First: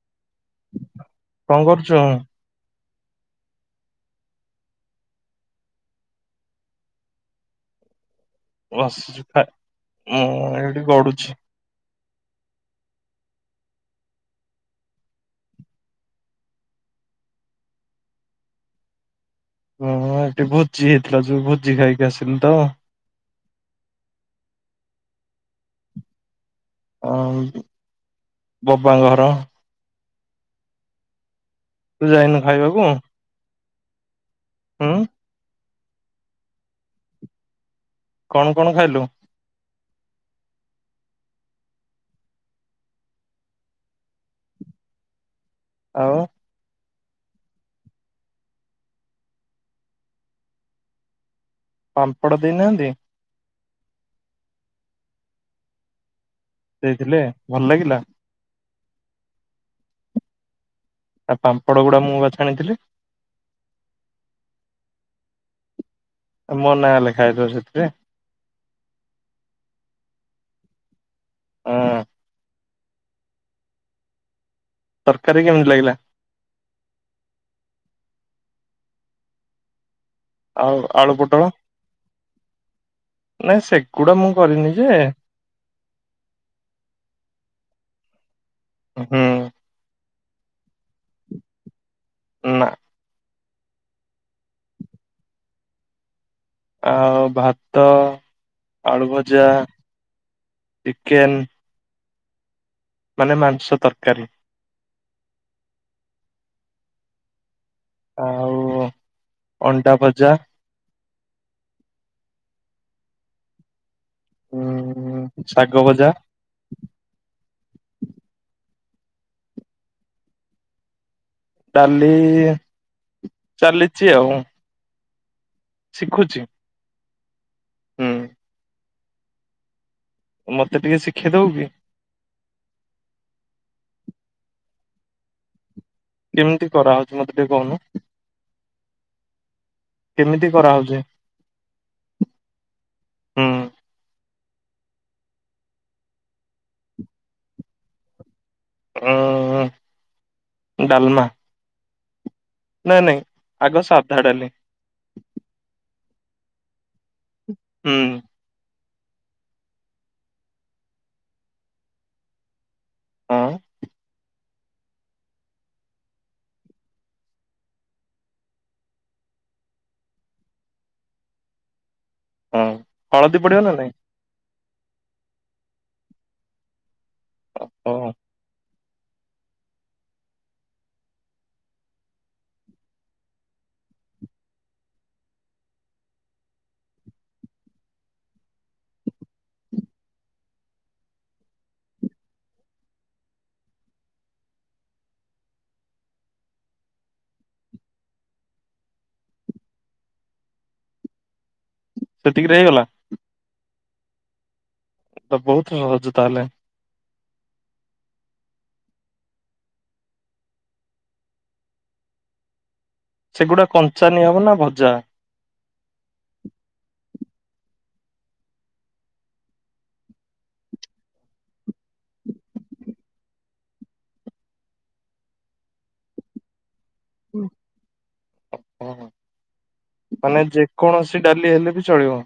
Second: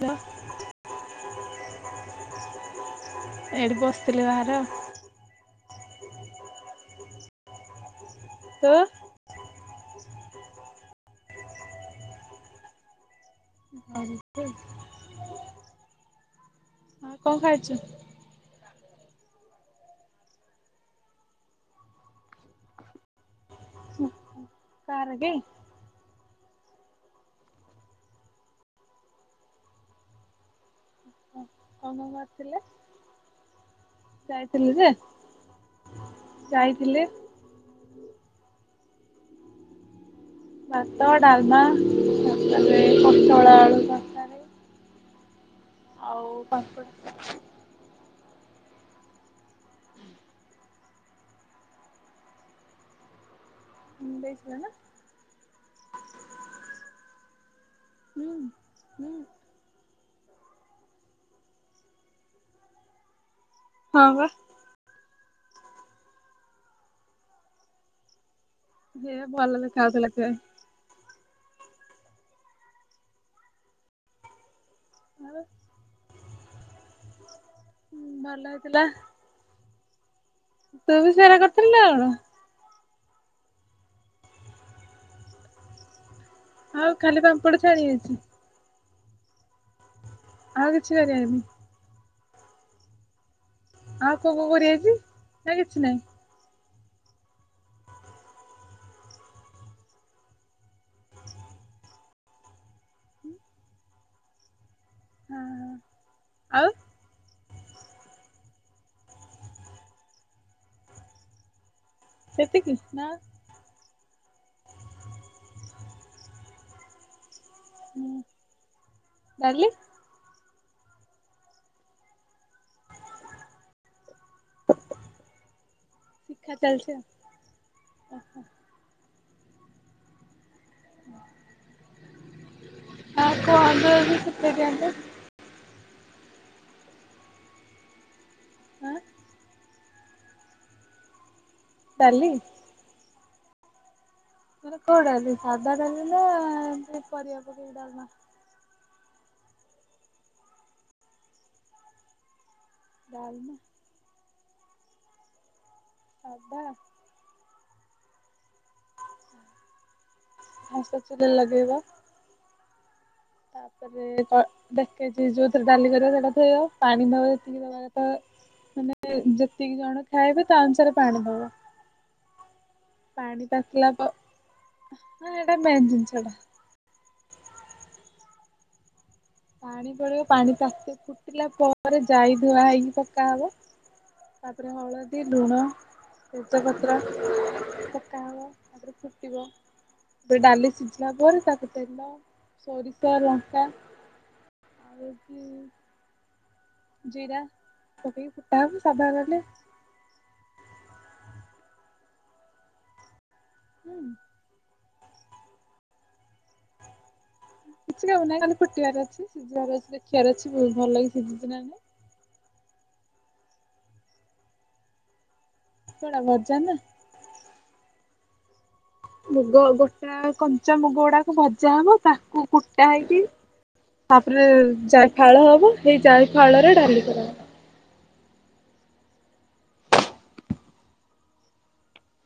ୱା କଣ କରୁଛ। ଏଇଠି ବସିଥିଲି ବାହାରେ। ତୁ? ଓ ଆସିଛୁ ଥା ମୁଁ ଏଇଠି ଗଡୁଛି। [unintelligible] ଆଉ କଣ ଖାଇଛୁ। ହଁ ଏଠି ଭୋଜି ହେଇଥିଲା ଯୋଉ ଭୋଜି ଖାଇକି ଆସିଲି ତ। କା ର କି। ଅଁ ବବା ଘର। କଣ ତୁ ଯାଉନୁ କରିଥିଲେ? ଖାଇବାକୁ। ଯାଇଥିଲି ଯେ ହୁଁ ଯାଇଥିଲି। କଣ କଣ ଖାଇଲୁ। ଭାତ ଡାଲମା ଖଟା ପୋଟଳ ଆଳୁ ତ ଆଉ ପାମ୍ପଡ। ପାମ୍ପଡ଼ ଦେଇନାହାନ୍ତି। ହୁଁ ଦେଇ ଥିଲେ ନା। ଦେଇଥିଲେ ଭଲ ଲାଗିଲା। ହୁଁ ହୁଁ। ଆ ଉ ପାମ୍ପଡ ଗୁଡା ମୁଁ ବା ଛାଣିଥିଲି। ହଁ ବା। ଏ ମୋ ନା ଲେଖା ହେଇଥିବ ସେଥିରେ। ସେଇଆ ଭଲ ଦେଖା ଯାଉ ଥିଲା ସେଥିପାଇଁ। ଅଁ। ତରକାରୀ କେମିତି ଲାଗିଲା। ଉଁ ଭଲ ହେଇଥିଲା। ଆଉ ତୁ ବି ଆଳୁ ସେରା ପୋଟଳ କରିଥିଲୁ ନା କଣ? ନାଇଁ ସେଗୁଡ଼ା ମୁଁ କରିନି ଯେ। ଆଉ ଖାଲି ପାମ୍ପଡ଼ ଛାଣିବେ। ହୁଁ। ଆଉ କିଛି କରିବେନି। ନା ଆଉ କୋଉ କୋଉ କରି ଆାଇଛି ସେ କିଛି ନାହିଁ। ଆଉ ଭାତ ଆଳୁଭଜା ଚିକେନ। ମାନେ ମାଂସ ତରକାରୀ। ହଁ ଆଉ ଆଉ ଅଣ୍ଡା ଭଜା। ସେତିକି ନା। ଉୁଁ ଶାଗ ଭଜା। ହୁଁ ଡାଲି? ଡାଲି ଚାଲିଚି ଆଉ। ଶିଖୁଛି ଶିଖା ଚାଲିଛି ଆଉ। ହୁଁ। ମତେ ଟିକେ ଶିଖେଇ ଦବୁ କି? ଶିଖେଇ ଦିଅନ୍ତେ [inaudible] କେମିତି କରାହେଉଛି ମତେ ଟିକେ କହୁନୁ। ହଁ କେମିତି କରାହେଉଛି? ଡାଲି। ହୁଁ ମାନେ କଉ ଡାଲି ସାଧା ଡାଲି ନା ଏମିତି ପରିବା ପକେଇ କି ଡାଲି। ଆଁ ଡାଲମା। ନାଇଁ ନାଇଁ ଡାଲମା ଆଗ ସାଧା ଡାଲି। [inaudible] ହୁଁ। ଫାର୍ଷ୍ଟ ଚୁଲି ଲଗେଇବା। ହଁ ତାପରେ କ ଦେଖ ଯୋଉଥିରେ ଡାଲି କରିବାି ସେଇଟାପାଣି ନବାକି [inaudible] ମାନେ ଯେତିକି ଜଣ ଖାଇବେ ତା ଅନୁସାରେ ପାଣି ଦବ। ହଁ ହଳଦୀ ପାଣି ପଡିବ ନା ତାତିଲା ନାଇଁ ପରେ ଏଇଟା ମେନ ଜିନିଷ ଟା ଓ ହ। ପାଣି ପଡିବ ପାଣି ତାତି ଫୁଟିଲା ପରେ ଯାଇ ଧୁଆ ହେଇକି ପକା ହବ। ତାପରେ ହଳଦୀ ଲୁଣ ତେଜ ପତ୍ର ପକା ହବ। ସେ ଫୁଟିବ। ଏ ଡାଲି ସିଝିଲା ପରେ ତାକୁ ତେଲ ସୋରିଷ ଲଙ୍କା ଆଉ କି ଜିରା ପକେଇକି ଫୁଟା ହବ [inaudible] ସେତିକିରେ ହେଇଗଲା। ହୁଁ ତ ବହୁତ ସହଜ ତାହେଲେ। କିଛି କାମ ନାଇ ଖାଲି ଫୁଟିବାର ଅଛି ସିଝିବାର ଅଛି ଦେଖିବାର ଅଛି ଭଲକି ସିଝିଚି ନାଁ ନାଇଁ। ସେଗୁଡ଼ା କଞ୍ଚା ନିଆ ହବ ନା ଭଜା। ଭଜା ନା। ମୁଗ ଗୋଟା କଞ୍ଚ ମୁଗ ଗୁଡାକ ଭଜା ହବ ତାକୁ କୁଟା ହେଇକି ତାପରେ ଯାଇ ଫାଳ ହବ ସେଇ ଯାଇ ଫାଳ ରେ ଡାଲି କରାହବ ଆଛ [inaudible] ମାନେ ଯେକୌଣସି ଡାଲି ହେଲେ ବି ଚଳିବ।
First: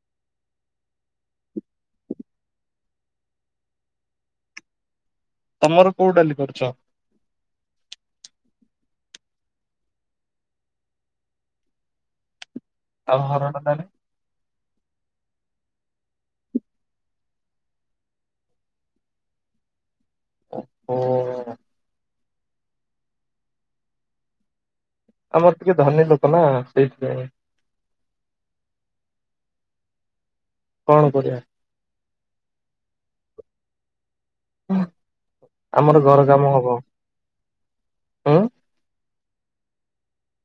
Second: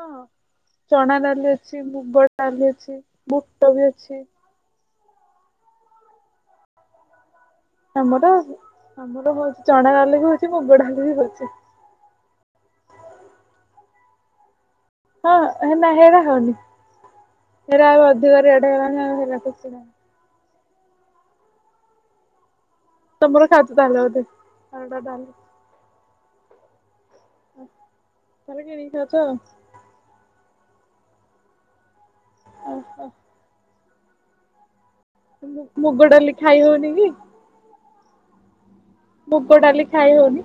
ହଁ ଚଣା ଡାଲି ଅଛି ମୁଗ ଡାଲି ଅଛି ବୁଟ ବି ଅଛି। ତମର କୋଉ ଡାଲି କରୁଛ। ଆମର ଆମର ହଉଛି ଚଣା ଡାଲି ବି ହଉଛି ମୁଗ ଡାଲି ବି ହଉଛି। ଆଉ ହରଡ ଡାଲି? ହଁ ହେ ନା ହେରା ହଉନି ହେରା ଏବେ ଅଧିକ ରେଟ୍ ହେଇଗଲାଣି ଆଉ ହେରାକୁ କିଣା। ଓ ଓ ଓ ତମର ସାତଟା ହେଲା ବୋଧ ତମର ଟିକେ ଧନୀ ଲୋକ ନା ସେଇଥିପାଇଁ। ତମେ କିଣି ଖାଉଛ। କଣ କରିବା। ଓହୋ। ହୁଁ। ମୁଗଡାଲି ଖାଇ ହଉନି କି? ହୁଁ ମୁଗ ଡାଲି ଖାଇ ହଉନି?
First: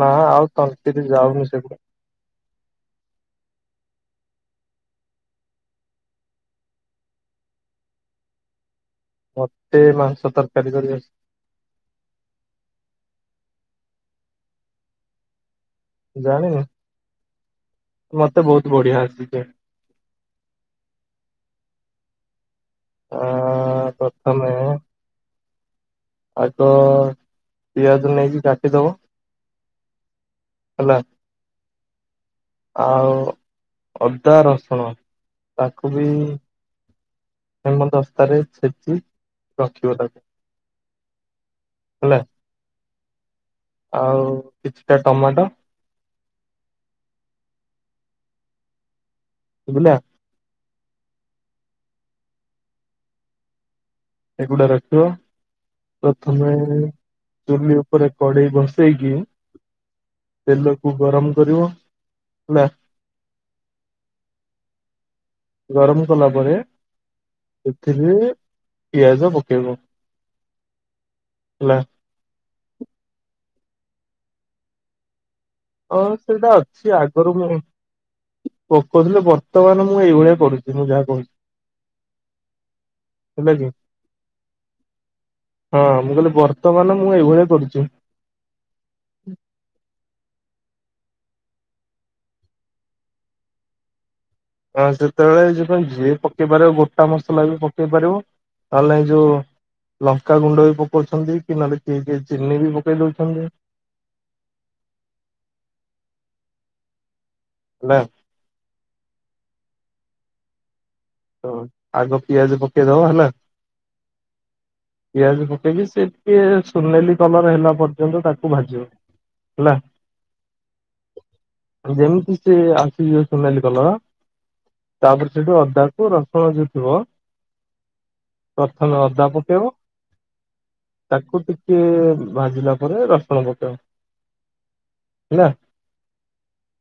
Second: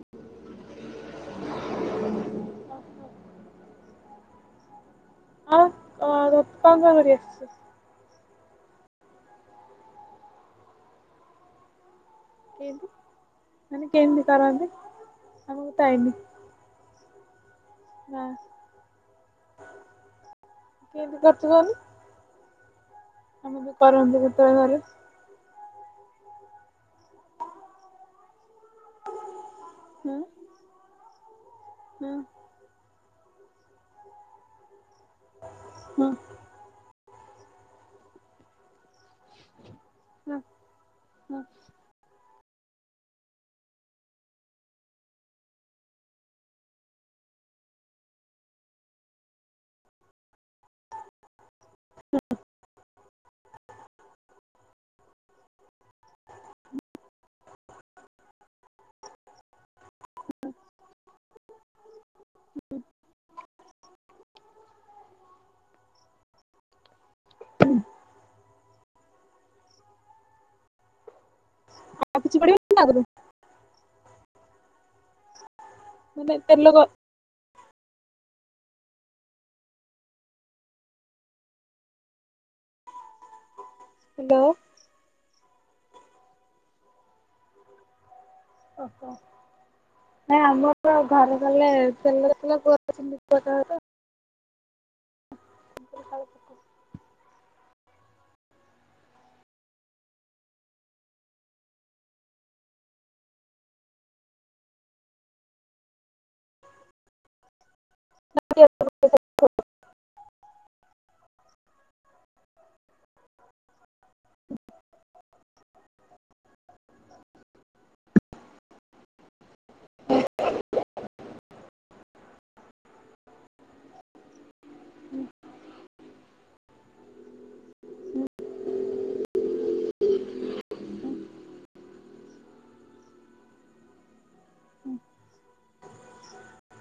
ନା ଆଉ ତଣ୍ଟିରେ ଯାଉନି ସେଗୁଡ଼ା। ହଁ କଣ କଣ କରି ଆସିଛି? ମତେ ମାଂସ ତରକାରୀ କରି ଆସେ। କେତି ମାନେ କେମିତି କରନ୍ତି? ଆମକୁ ତ ଆଇନି ଜାଣିନ ନା। ମତେ ବହୁତ ବଢିଆ ଆସିଛି। କେମିତି କରିଚୁ କଅନି। ହଁ। ଆମ କରନ୍ତି କେତବେଳେ ଘରେ। ଆଉ ତ ପିଆଜ ନେଇକି କାଟିଦବ ହୁଁ। ହେଲା। ହୁଁ। ଆଉ ଅଦା ରସୁଣ ତାକୁ ବି ହଁ ହେମ ଦସ୍ତାରେ ଛେଚି ରଖିବ ତାପରେ ହଁ ହଁ। ହେଲା ଆଉ କିଛିଟା ଟମାଟୋ ସୁଵିଲା ହୁଁ [unintelligible] ଏଗୁଡା ରଖିବ। ପ୍ରଥମେ ଚୁଲି ଉପରେ କଡେଇ ବସେଇକି ତେଲକୁ ଗରମ କରିବ ହେଲା ଗରମ କଲା ପରେ ସେଥିରେ ପିଆଜ ପକେଇିବ ହେଲା। ଆଉ କିଛି ପଡିବନି ତା ଆଗରୁ ହଁ ମାନେ ସେଇଟା ତେଲ ଗ ଅଛି ଆଗରୁ ମୋର। ପଙ୍କ ଥିଲେ ବର୍ତ୍ତମାନ ମୁଁ ଏଇ ଭଳିଆ କରୁଛି ମୁଁ ଯାହା କହୁଛି। ହେଲାକି। ଦୋ ହଁ ମୁଁ କହିଲି ବର୍ତ୍ତମାନ ମୁଁ ଏଇଭଳିଆ କରୁଚି। ଓହୋ। ନାଇଁ ଆମର ତ ଘରେ ଗଲେ ତେଲରେ କଲେ ପୁଅ ଅଛନ୍ତି ପୁଅଟ ହଁ ସେତେବେଳେ ଏଇଥିପାଇଁ ଯିଏ ପକେଇ ପାରିବ ଗୋଟା ମସଲା ବି ପକେଇ ପାରିବ ନହଲେ ନାହଁ ଯୋଉ- ଲଙ୍କା ଗୁଣ୍ଡ ବି ପକଉଚନ୍ତି କି ନହେଲେ କିଏ କିଏ ଚିନି ବି ପକେଇ ଦଉଚନ୍ତି। ନା। ନ [unintelligible] ତ ଆଗ ପିଆଜ ପକେଇଦବ ହେଲା ପିଆଜ ପକେଇ କି ସେ ଥି ଯେ ସୁନେଲି କଲର ହେଲା ପର୍ଯ୍ୟନ୍ତ ତାକୁ ଭାଜିବ ହେଲା। ଯେମିତି ସେ ଆସିଯିବ ସୁନେଲି କଲର ତାପରେ ସେଠି ଅଦାକୁ ରସୁଣ ଯୋଉ ଥିବ ପ୍ରଥମେ ଅଦା ପକେଇବ। ତାକୁ ଟିକେ ଭାଜିଲା ପରେ ରସୁଣ ପକେଇବ। ହେଲା।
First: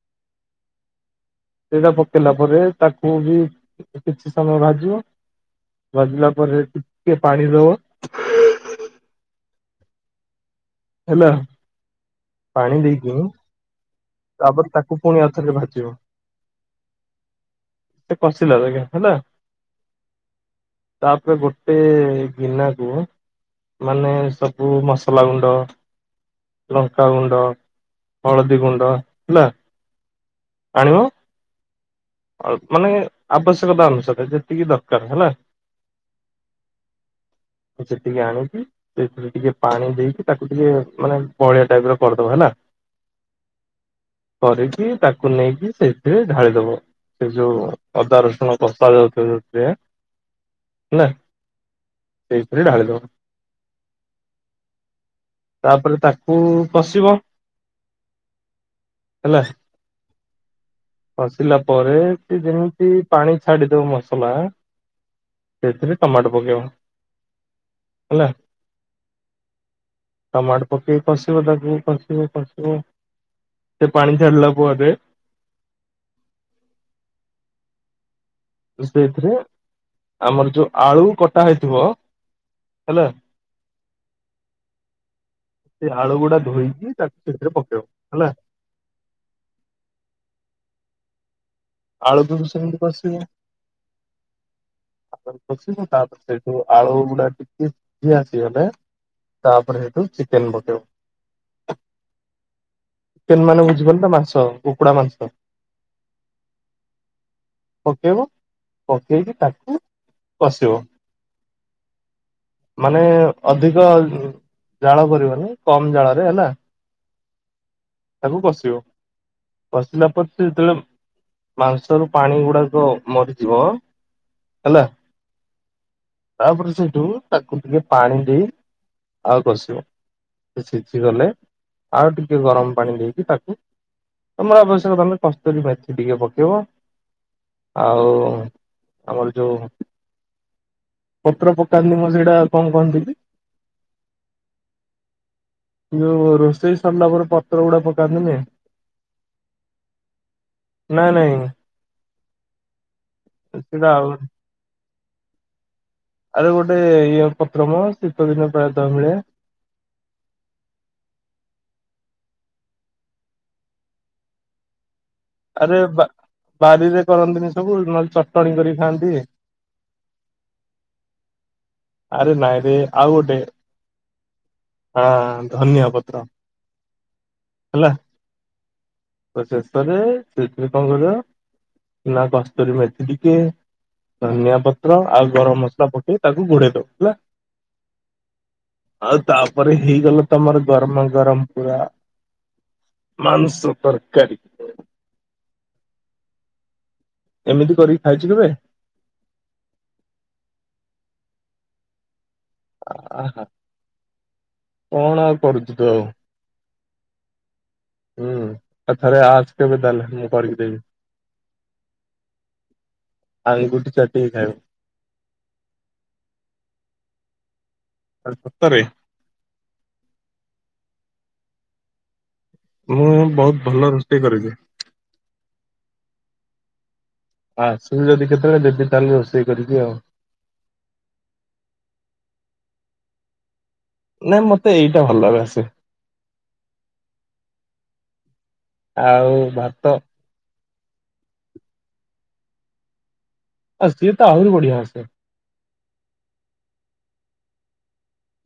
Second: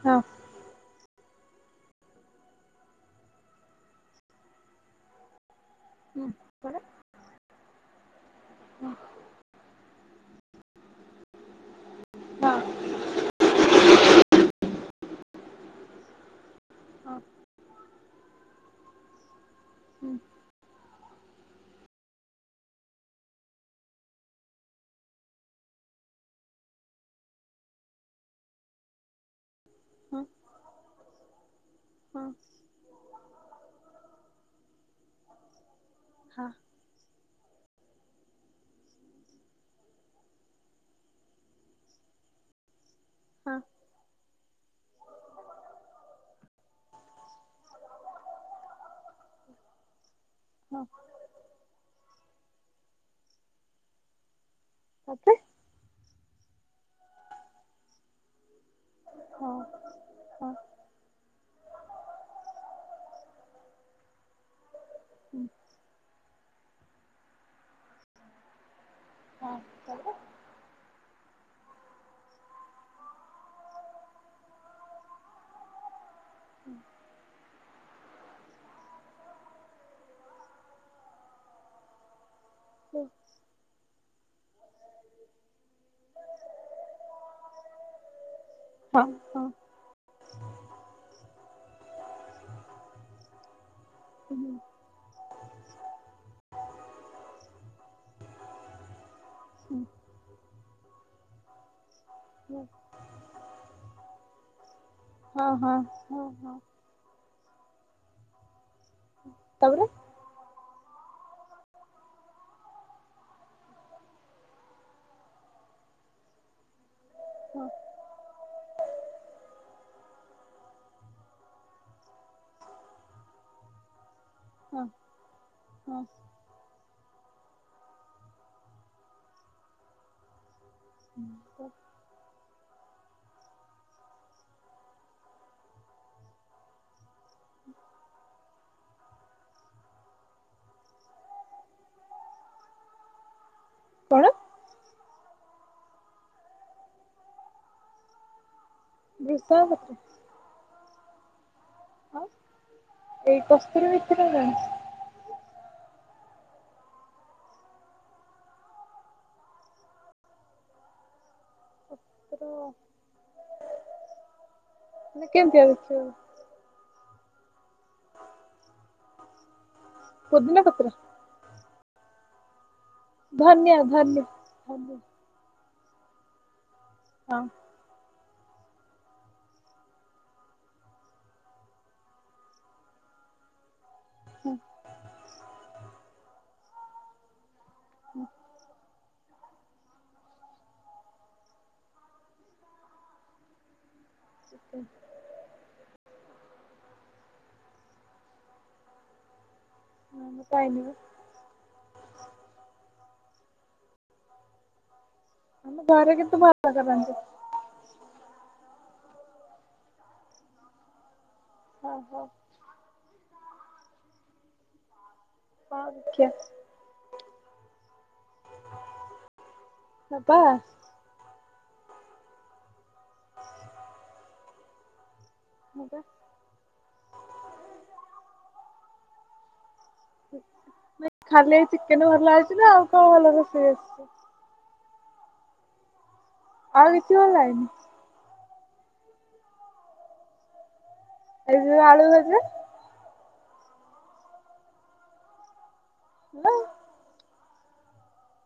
ହଁ। ସେଇଟା ପକେଇଲା ପରେ ତାକୁ ବି କିଛି ସମୟ ଭାଜିବ। ଭାଜିଲା ପରେ ଟିକେ ପାଣି ଦବ ହେଲା ପାଣି ଦେଇଦିଅ ତାପରେ ତାକୁ ପୁଣି ଆଉ ଥରେ ଭାଜିବ। ସେ କସିଲା ବାଗିଆ ହେଲା। ତାପରେ ଗୋଟେ ଗିନା କୁହ ମାନେ ସବୁ ମସଲା ଗୁଣ୍ଡ ଲଙ୍କାଗୁଣ୍ଡ, ହଳଦୀ ଗୁଣ୍ଡ ହେଲା ଆଣିବ ଅଳ ମାନେ ଆବଶ୍ୟକତା ଅନୁସାରେ ଯେତିକି ଦରକାର ହେଲା ହଁ। ମୁଁ ସେତିକି ଆଣବି। ସେଥିରେ ଟିକେ ପାଣି ଦେଇକି ତାକୁ ଟିକେ ମାନେ ବହଳିଆ ଟାଇପ ର କରିଦବ ହେଲା। ହଁ। କରିକି ତାକୁ ନେଇକି ସେଥିରେ ଢାଳିଦବ। ସେ ଯୋଉ ଅଦା ରସୁଣ କସା ଯୋଉଥିରେ ଯୋଉଥିରେ ହେଲା। ସେଇଥିରେ ଢାଳି ଦବ। ତା ପରେ? ତାପରେ ତାକୁ କଷିବ ହଁ। କସିଲା ପରେ ସେ ଯେମିତି ପାଣି ଛାଡି ଦବ ମସଲା। ହୁଁ। ସେଥିରେ ଟମାଟୋ ପକେଇବ ହେଲା। ଟମାଟୋ ପକେଇ କଷିବ ତାକୁ କଷିବ କଷିବ ସେ ପାଣି ଛାଡ଼ିଲା ପରେ ହୁଁ। ସେଥିରେ ଆମର ଯୋଉ ଆଳୁ କଟା ହେଇଥିବ ହେଲା। ସେଇ ଆଳୁ ଗୁଡା ଧୋଇକି ତାକୁ ସେଥିରେ ପକେଇବ ହେଲା। ହଁ ହଁ। ଆଳୁ କୁ ବି ସେମିତି କସିବ ହୁଁ। ତାପରେ କସିବୁ ତାପରେ ସେଇଠୁ ଆଳୁ ଗୁଡା ଟିକେ ସିଜି ଆସିଗଲେ ତାପରେ ସେଇଠୁ ଚିକେନ ପକେଇବ। ଚିକେନ ମାନେ ବୁଝିପାରିଲ ନା ମାଂସ କୁକୁଡା ମାଂସ। ହଁ ହଁ ହଁ ପକେଇବ ପକେଇକି ତାକୁ ତାପରେ? କସିବ ମାନେ ଅଧିକ ଜାଳ କରିବନି କମ ଜାଳରେ ହେଲା। ହଁ। ତାକୁ କସିବ। କସିଲା ପରେ ସେ ଯେତେବେଳେ ମାଂସରୁ ପାଣି ଗୁଡାକ ମରିଯିବ ହେଲା। ହଁ ହଁ ତାପରେ ସେଇଠୁ ତାକୁ ଟିକେ ପାଣି ଦେଇ ଆଳୁ କଷିବ, ସେ ସିଯିଗଲେ ଆଉ ଟିକେ ଗରମ ପାଣି ଦେଇକି ତାକୁ ତମର ଆବଶ୍ୟକ ତମେ କସ୍ତୁରୀ ମେଥି ଟିକେ ପକେଇବ। ଆଉ ଆମର ଯୋଉ ପତ୍ର ପକାନ୍ତି ମ ସେଇଟା କଣ କହନ୍ତି ତି? କଣ? ଯୋଉ ରୋଷେଇ ସରିଲା ପରେ ପତ୍ର ଗୁଡା ପକାନ୍ତିନି। ଭୃଷୁଙ୍ଗ ପତ୍ର? ନାଇଁ ନାଇଁ। ଆଉ ସେଟା କସ୍ତୁରି ଆଉ ମେଥିଟା ଜାଣିଛି। ଆଉ ଗୋଟେ ଇଏ ପତ୍ରମ ଶୀତ ଦିନ ପ୍ରାୟତଃ ମିଳେ? ଓ। ମାନେ କେମିତିଆ ଆରେ ଦେଖିବାକୁ? ବା ବାରିରେ କରନ୍ତିନି ସବୁ ନହେଲେ ଚଟଣି କରିକ ଖାଆନ୍ତି। ପୋଦିନା ପତ୍ର? ଆରେ ନାଇଁରେ। ଆଉ ଗୋଟେ ଧନିଆ ଧନିଆ। ହଁ ଧନିଆ ପତ୍ର। ହଁ। ହେଲା ତ ଶେଷରେ ସେଥୀରେ କଣ କରିଅ ନା କସ୍ତୁରି ମେଥି ଟିକେ ହଁ ଧନିଆ ପତ୍ର ଆଉ ଗରମ ମସଲା ପକେଇ ତାକୁ ଘୋଡେଇ ଦବ ହେଲା। [inaudible] ଆଉ ତାପରେ ହେଇଗଲା ତମର ଗରମା ଗରମ ପୁରା ମାଂସ ତରକାରୀ। [inaudible] ଏମିତି କରିକି ଖାଇଚୁ କେବେ? ହଁ ଖାଇନି ବା ଆହା କଣ ଆଉ ଆମ କରୁଚୁ ତୁ ଆଉ। ଘରେ କିନ୍ତୁ ଭଲ କରନ୍ତି ହୁଁ ଆ ଥରେ ଆସ କେବେ ତାହେଲେ ମୁଁ କରିିକି ଦେବି। ହଁ ହଁ। ଆଂଗୁଡି ଚାଟିକି ଖାଇବ। ହଁ ଦେଖିଆ। ଆରେ ସତରେ। ହପା। ମୁଁ ବହୁତ ଭଲ ରୋଷେଇ କରେ ଯେ। ହଁ ପା। ଆସୁ ଯଦି କେତେବେଳେ ଦେବି ତାହେଲେ ରୋଷେଇ କରିକି ଆଉ। ଖାଲି ଚିକେନ ଭଲ ଆଉଚିନା ଆଉ କଣ ଭଲ ରୋଷେଇ ଆସି ନାଇଁ ମତେ ଏଇଟା ଭଲରେ ଆସେ। ଆଉ କିଛି ଭଲ ଆଏନି। ଆଉ ଭାତ। ଏଇ ଯୋଉ ଆଳୁ ଭଜା। ଆ ସିଏ ତ ଆହୁରି ବଢିଆ ଆସେ। [unintelligible]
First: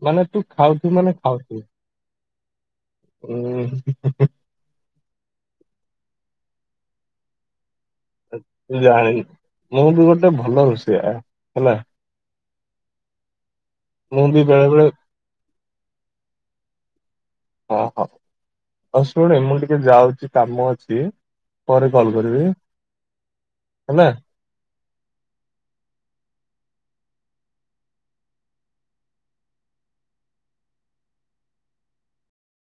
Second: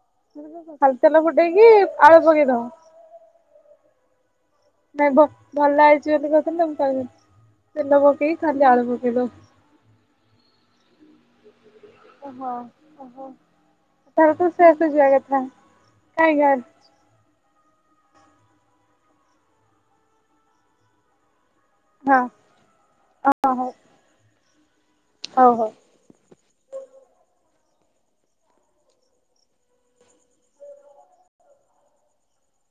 ମାନେ ତୁ ଖାଉଛୁ ଖାଲି ମାନେ ତେଲ ଖାଉଥିବୁ ଫୁଟେଇକି ଆଳୁ ପକେଇଦବ ଉଁ। ନାଇ ଭ ଭଲ ହେଇଛି ବୋଲି କଥା ମୁଁ [unintelligible] ତେଲ ପ ତୁ ଜାଣିନୁ ମୁଁ ବି ଗୋଟେ ଭଲ ରୋଷେୟା ହେଲା। ଓହୋ ଓହୋ ମୁଁ ତାହେଲେ ବି ତୁ ବେଳେ ସେଫ୍ ବେଳେ ଯିବା କଥା କାଇଁ ଗାଁ ଓ ହୋ ହୋଉ ଶୁଣେ ମୁଁ ଟିକେ ଯାଉଛି କାମ ଅଛି ପରେ କଲ୍ ହଁ କରିବି ହଁ ହଉ ହେଲା। ହଉ ହଉ